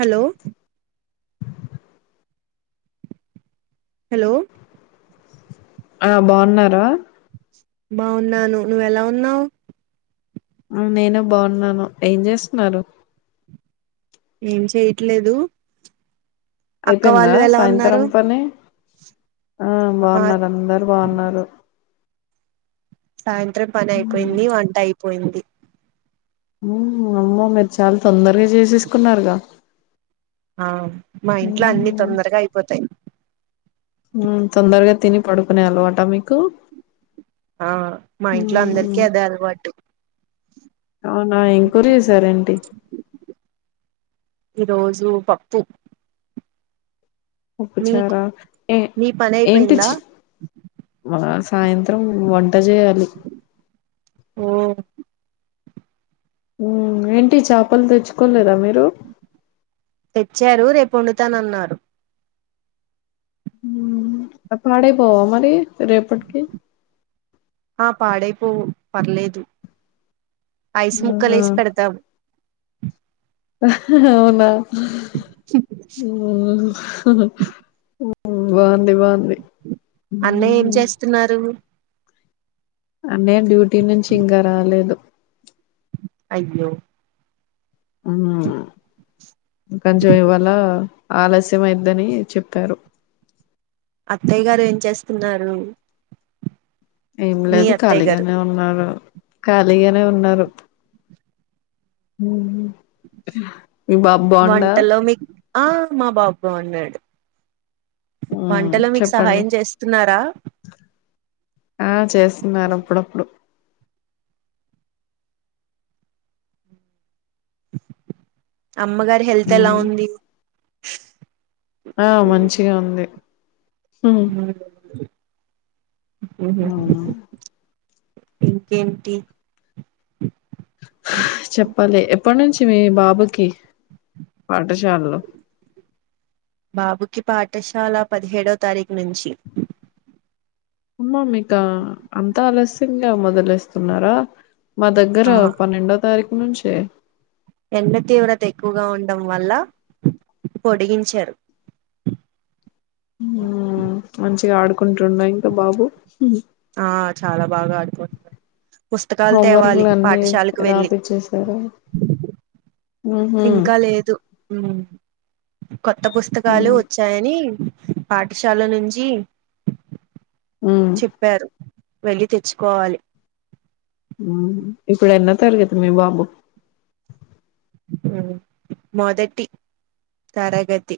Hello hello ఆ బాగున్నారా? బాగున్నాను. నువ్వెలా ఉన్నావు? ఆ నేను బాగున్నాను. ఏం చేస్తున్నారు? ఏం చెయట్లేదు. అయిపోయిందా ఉన్నారు సాయంత్రం పని ఆ బాగున్నారు అందరు బాన్నారు. సాయంత్రం పని ఉమ్, అయిపోయింది, వంట అయిపోయింది. ఉమ్ అమ్మో మీరు చాలా తొందరగా చేసేసుకున్నారుగా ఆ మా ఇంట్లో అన్ని ఉమ్, తొందరగా అయిపోతాయ్. తొందరగా తిని పడుకునే అలవాట మీకు ఆ మా ఇంట్లో అందరికిీ ఉమ్, అదే అలవాటు. అవునా ఇం కూర చేశారంటి? ఈరోజు పప్పు మీకు ఉప్పుచారా ఏ మీ పని ఏంటి అయిపోయిందా చి మ సాయంత్రం వంట చేయాలి. ఉమ్ ఏంటి చేపలు తెచ్చుకోలేదా మీరు తెచ్చారు రేపు వండుతానన్నారు ఉమ్ అవి పడైపోవ మరి రేపట్కి ఆ పాడైపోవు పర్లేదు ఐస్ ముక్కలు ఆహా. వేసి పెడతాము. అవునా ఉమ్ ఉ బాగుంది బాగుంది అన్నయ్య ఏం హ్మ్ చేస్తున్నారు? అన్నయ డ్యూటీ నుంచి ఇంకా రాలేదు. అయ్యో అవున కొంచెం ఇవాళ ఆలస్యం అయిద్దని చెప్పారు అత్తయ్య గారు ఏం చేస్తున్నారు ఏం మీ లేదు అత్తయ్య గారు ఖాళీగానే ఉన్నారు ఖాళీగానే ఉన్నారు మీ బాబ్ బోండా మీ ఆ మా బాబు బోనాడు హ్మ్ వంటలో మీకు చెప్పండి సహాయం చేస్తున్నారా. ఆ చేస్తున్నారు అప్పుడప్పుడు అమ్మగారి హెల్త్ ఎలా హ్మ్ ఉంది ఆ మంచిగా ఉంది ఉహు హ్మ్ ఇంకేంటి చెప్పాలి ఎప్పటి నుంచి మీ బాబు కి పాఠశాలలో బాబుకి పాఠశాల పదిహేడవ తారీఖు నుంచి అమ్మా మీకా అంతా ఆలస్యంగా మొదలేస్తున్నారా మా దగ్గర ఆ పన్నెండో తారీఖు నుంచే ఎండ తీవ్రత ఎక్కువగా ఉండడం వల్ల పొడిగించారు మంచిగా ఆడుకుంటుండా ఇంకా బాబు ఉమ్ ఆ చాలా బాగా ఆడుకుంటూ పుస్తకాలు తేవాలి పాఠశాలకు వెళ్ళి చేశారా ఇంకా లేదు కొత్త పుస్తకాలు మ్మ్ వచ్చి వచ్చాయని పాఠశాల నుంచి మ్మ్ చెప్పారు వెళ్లి తెచ్చుకోవాలి ఆ ఇప్పుడు ఎన్నో తరగతి మీ బాబు మొదటి తరగతి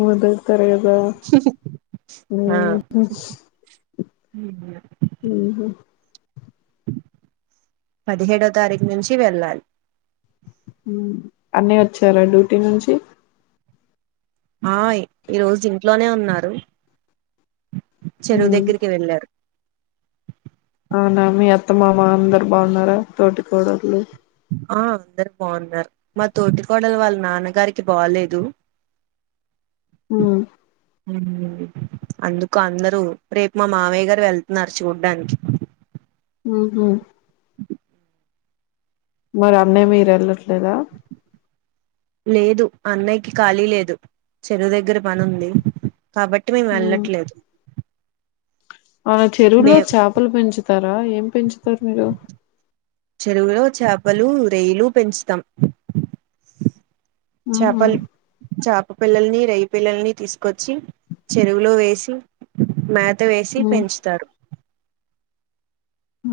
మొదటి తరగతా ఊ హుచ్ ఉమ్ యా ఉ పదిహేడో తారీఖు నుంచి వెళ్ళాలి ఉమ్ అన్నయా వచ్చారా డ్యూటీ నుంచి ఆ ఈ రోజు ఇంట్లోనే ఉన్నారు చెరువు మ్మ్ దగ్గరికి వెళ్ళారు అవునా మీ అత్తమామ అందరు బాగున్నారా తోటి కోడళ్లు ఆ అందరు బాగున్నారు మా తోటి కోడలు వాళ్ళ నాన్నగారికి బాలేదు హ అందుకు అందరూ రేపు మా మామయ్య గారు వెళ్తున్నారు చూడ్డానికి ఉహుం మరి అన్నయ్య మీరు వెళ్లట్లేదా లేదు అన్నయ్యకి ఖాళీ లేదు చెరువు దగ్గర పని ఉంది కాబట్ అట్టి మేము ఉమ్ వెళ్ళలట్లేదు ఆ చెరువులో మే చేపలు పెంచుతారా ఏం పెంచుతారు మీరు చెరువులో చేపలు రెయ్యలు పెంచుతాం ఆహా చాపలు చేప పిల్లల్ని రెయ పిల్లల్ని తీసుకొచ్చి చెరువులో వేసి మ మాత వేసి ఉమ్ పెంచుతారు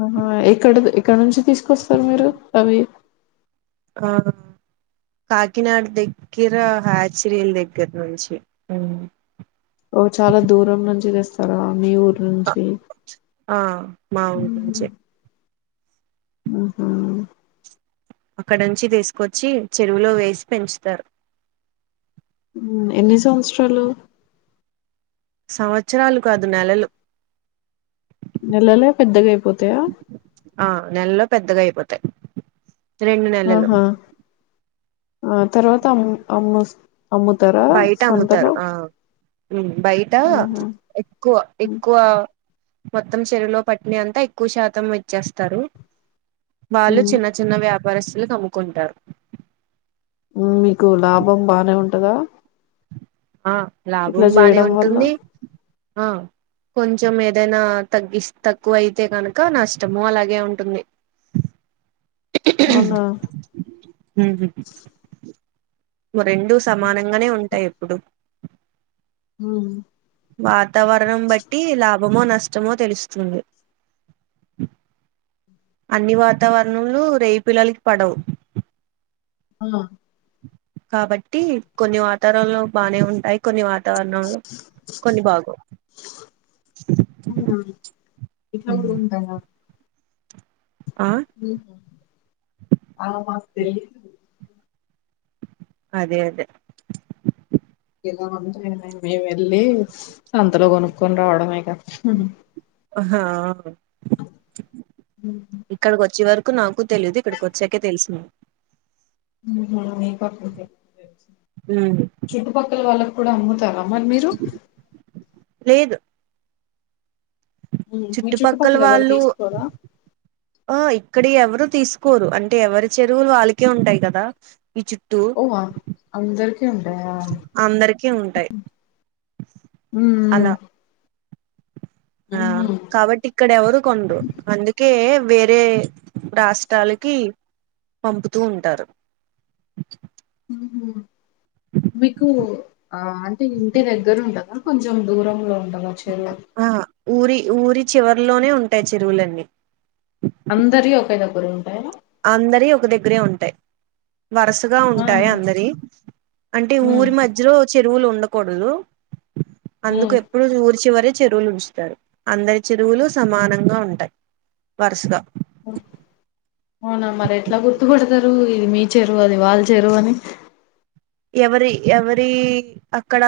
ఆహా ఎక్కడ ఎక్కడ నుంచి తీసుకొస్తారు మీరు అవి ఆ కాకినాడ దగ్గర హాచరేల్ దగ్గర నుంచి ఓ చాలా దూరం నుంచి తెస్తారా మీ ఊరు నుంచి ఆ మా ఊరి వ్మ్ నుంచే ఆహ అక్కడ నుంచి తీసుకొచ్చి చెరువులో వేసి పెంచుతారు ఉమ్ ఎన్ని సంవత్సరాలు సంవత్సరాలు కాదు నెలలు నెలలే పెద్దగా అయిపోతాయా ఆ నెలలో పెద్దగా అయిపోతాయి రెండు నెలలు ఆహా ఆ తర్వాత అమ్ అమ్ అమ్ తర సంతలో ఉమ్ బయట ఆహా ఎక్కువ ఉమ్ ఎక్కువ మొత్తం చెరవులో పట్టిని అంతా ఎక్కువ శాతం ఇచ్చేస్తారు వాళ్ళు ఉమ్. చిన్న చ చిన్న వ్యాపారస్తులకి అమ్ముకుంటారు మీకు లాభం బానే ఉంటదా ఆ ఇట్లా లాభం బానే చేయడం వల్ల ఉంటుంది ఆ కొంచెం ఏదైనా తగ్గి తక్కువ అయితే కనుక నష్టము అలాగే ఉంటుంది అవునా ఉహు మో రెండు సమానంగానే ఉంటాయి ఎప్పుడు ఆ వాతావరణం బట్టి లాభమో నష్టమో తెలుస్తుంది అన్ని వాతావరనంములు రేయి పిల్లలకి పడవు ఆ కాబట్టి కొన్ని వాతారల్లో బానే ఉంటాయి కొన్ని వాతావరణంములు కొన్ని బాగోవు ఉమ్ ఇట్లా కూడ ఉంటాయా ఆ ఆ మాకు తెలీదు అదే అదే ఇలా ఉంటాయ మేము వెళ్ళి సంతలో కొనుక్కొని రావడమే కదా ఆహా ఆ ఉహు ఇక్కడికి వచ్చే వరకు నాకు తెలీదు ఇక్కడికి వచ్చాకే తెలిసింది ఉమ్ మీ పక్క అప్పుటికేనా తెలిసింద్ ఉమ్ చుట్టుపక్కల వాళ్ళకు కూడా అమ్ముతారా మరి మీరు లేదు మీ చుట్టుపక్కల ఎవరు వాళ్ళు తీసుకోరా ఆ ఇక్కడ ఎవరు తీసుకోరు అంటే ఎవరి చెరువులు వాళ్ళకే ఉంటాయి కదా ఈ చుట్ ఓ అ అందరికి ఉంటాయా అందరికిీ ఉంటాయి ఉమ్ అలా ఆ మ్మ్. కాబట్టి ఇక్కడెవరు కొన్రు అందుకే వేరే రాష్ట్రాలకి పంపుతూ ఉంటారు మీకు ఆ అంటే ఇంటి దగ్గర ఉంటాదా కొంచెం కొంచెం దూరంలో ఉండవా చెరువుల్ ఆ ఊరి ఊరి చివరిలోనే ఉంటాయి చెరువులన్నీ అందరియి ఒకే దగ్గర ఉంటాయా అందరియి ఒక దగ్గరే ఉంటాయి వరసగా ఆ ఉంటాయి అందరియి అంటే ఉమ్ ఊరి మధ్యలో చెరువులు ఉండకూడదు అందుకు ఉమ్ ఎ ప్పుడు ఊర్చివరే చెరువులు ఉంచుతారు అందరి చెరువులు సమానంగా ఉంటాయి వరసగా అవునా మరి ఎట్లా గుర్తుపడతారు ఇది మీ చెరువు అది వాళ్ళ చెరువు అని ఎవరి ఎవరీ అక్కడ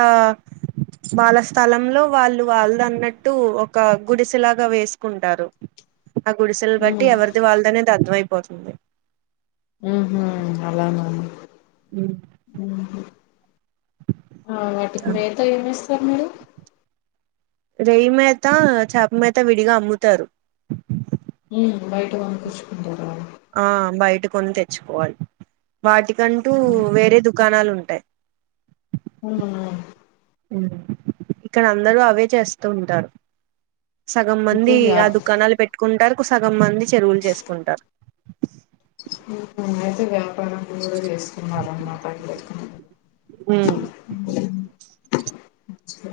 వాళ్ళ స్థలంలో వాళ్ళు వాళ్ళదన్నట్టు ఒక గుడిసెలాగా వేసుకుంటారు ఆ గుడిసెలు బట్టి ఎవరిది వాళ్ళదనేది అర్థంమయిపోతుంది అహ అలాన ఉమ్ ఉహు ఆ వాటికి మేత ఏమేస్తారు మీరు రెయ్యి మేత చేప మేత విడిగా అమ్ముతారు ఆ బయట కొనకచుకుంటారు ఆ బయట కొని తెచ్చుకోవాలి వాటికంటూ వేరే దుకాణాలు ఉంటాయి ఆ ఇక్కడ అందరూ అవే చేస్తూ ఉంటారు సగం అయితే మంది ఆ వ్యాప్ దుకాణాలు పెట్టుకుంటారు సగం మంది చెరువులు చేసుకుంటారు అయితే వ్యాపార కూడా చేస్తున్నారనమాట అయితే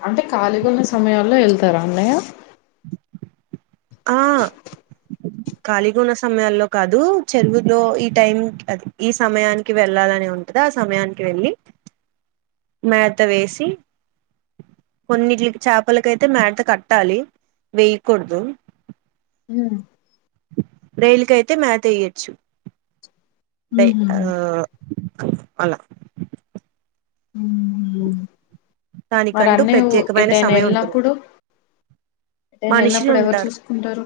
అంటే ఖాళీగా ఉన్న సమయాల్లో వెళ్తారా అన్నయ్య ఖాలిగా ఉన్న సమయాల్లో కాదు చెరువులో ఈ టైం అ ఈ సమయానికి వెళ్ళాలని ఉం కదా సమయానికి వెళ్ళి మేత వేసి కొన్నిట్లకి చేపలకయితే మేత కట్టాలి వేయకూడదు ఉమ్ రొయ్యల కి అయితే మేత వెయ్యొచ్చు ఉంటాయి హుహుహు. ఆ అలా హుహు. మరి దానికంటూ అన్నయ ప్రత్యేకమైన ఎటైనా సమయం ఉంటుంది వెళ్ళినప్పుడు ఎటయినా మనుషులు వెళ్ళినప్పుడు ఎవరు ఉంటారు చూసు ఉంటారు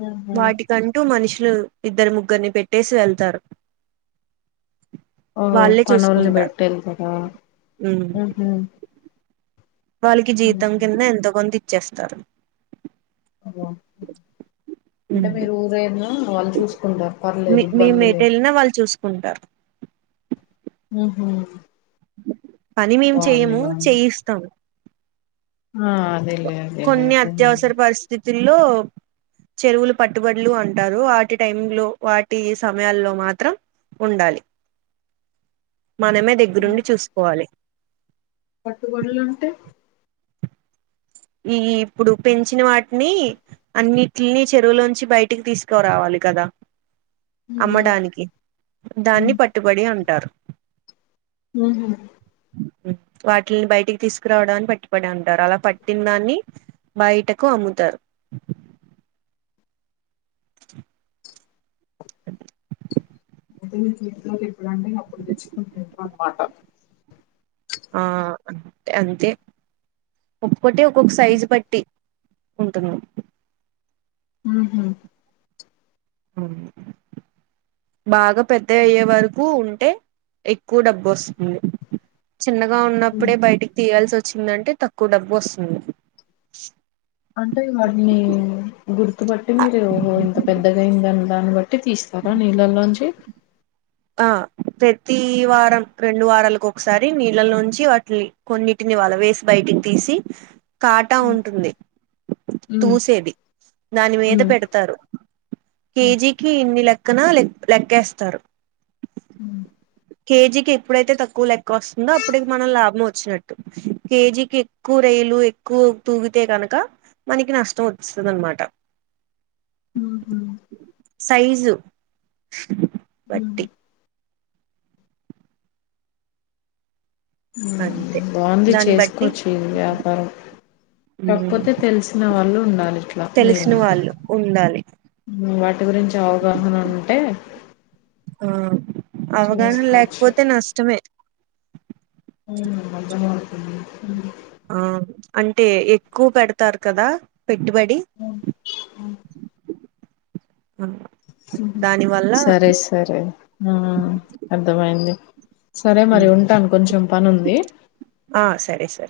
హు హమ్ కంటూ మనుషులు ఇద్దరు ముగ్గురిని పెట్టేసి వెళ్తారు ఓ వాళ్ళే పనోల్లని చూసుకుంటారు పెట్టెలు కదా ఉమ్ ఉహు వాళ్ళకి జీతం కింద ఉహు ఎంతోకొంత ఇచ్చేస్తారు ఓ [inaudible] అంటే మీరు ఊరెళ్ళిన వాళ్ళు చూసుకుంటారు పర్లేదు ఇబ్బంది లేదు మేమెటెల్నా వాళ్ళు చూసు ఉంటారు హు హమ్ పని మేము చేయము బాగుంది చేయిస్తాము ఆ అదేలేే కొన్ని అత్యవసర పరిస్థితుల్లో చెరువులు పట్టుబడులు అంటారు వాటి టైం లో వాటి సమయాల్లో మాత్రం ఉండాలి మనమే దగ్గరుండి చూసుకోవాలి పట్టుబడులు అంటే ఈ ఇప్పుడు పెంచిన వాటిని అన్నిట్లీని చెరువులోంచి బయటికి తీసుకోరావాలి కదా ఉహు అమ్మడానికి దాన్ని పట్టుబడి అంటారు హూ హమ్ వాటిని బయటికి తీసుకురావడాన్ని పట్టిపడి అంటారు అలా పట్ తిన్నన్ని బయటకు అమ్ముతారు అయితే నీకు ఏప్పుదండే అప్పుడు తెచ్చుకుంటుంట్రరు అనమాట [inaudible] ఆ అంతే ఒక్కటే ఒక్కొక్క సైజు పట్టి ఉంటున్నాం హూ హమ్ ఉ బాగా పెద్దగ అయ్యే వరకు ఉంటే ఎక్కువ డబ్బు వస్తుంది చిన్నగా ఉన్నప్పుడే బయటికి తీయాల్సి వచ్చిందంటే తక్కువ డబ్బు వస్తుంది. అంటే వాటిని గుర్తుబట్టి మీరు ఓహో ఇంత పెద్దగా ఆయిందని దాన్ని బట్టి తీస్ [unintelligible] నీళ్ళల్లోంచి ఆ ప్రతి వారం రెండు వారాలకు ఒక్కసారి నీళ్లలో నుంచి వాటిని కొన్నిటిని వలవేసి బయటికి తీసి, కాటా ఉంటుంది. ఉమ్ తూసేది దాని మీద ఉమ్ పెడతారు కేజీ కి ఇన్ని లెక్కన లె లెక్కేస్తారు. ఉమ్ కేజీకి ఎప్పుడైతే తక్కువ లెక్క వస్తుందో అప్పటికి మనకి లాభంలో వచ్చినట్టు కేజీకి ఎక్కు రైలు ఎక్కు పువ్వు తిననకా మనకి నష్టం వచ్చందన్నమాట ఉహు సైజు ఉహు బట్టి అంతే బాగుంది దాన్ని బట్టి చేసుకోవచ్చు ఇది వ్యాపారం మ్ కాకపోతే తెల్సు కున వాళ్ళు ఉండాలి ఇట్లా మీ తెలిసిన లాగా వాళ్ళు ఉండాలి వాటి గురించి అవగాహన ఉంటే ఆ అవగాహన చేసుకోవచ్చు లేకపోతే నష్టమే ఉమ్ అర్థమవుతుంది ఆ అంటే ఎక్కువ పెడతారు కదా పెట్టుబడి దానివల్ల సరే సరే అర్థమైంది సరే మరి మ్, ఉంటాను కొంచెం పని ఉంది ఆ సరే సరే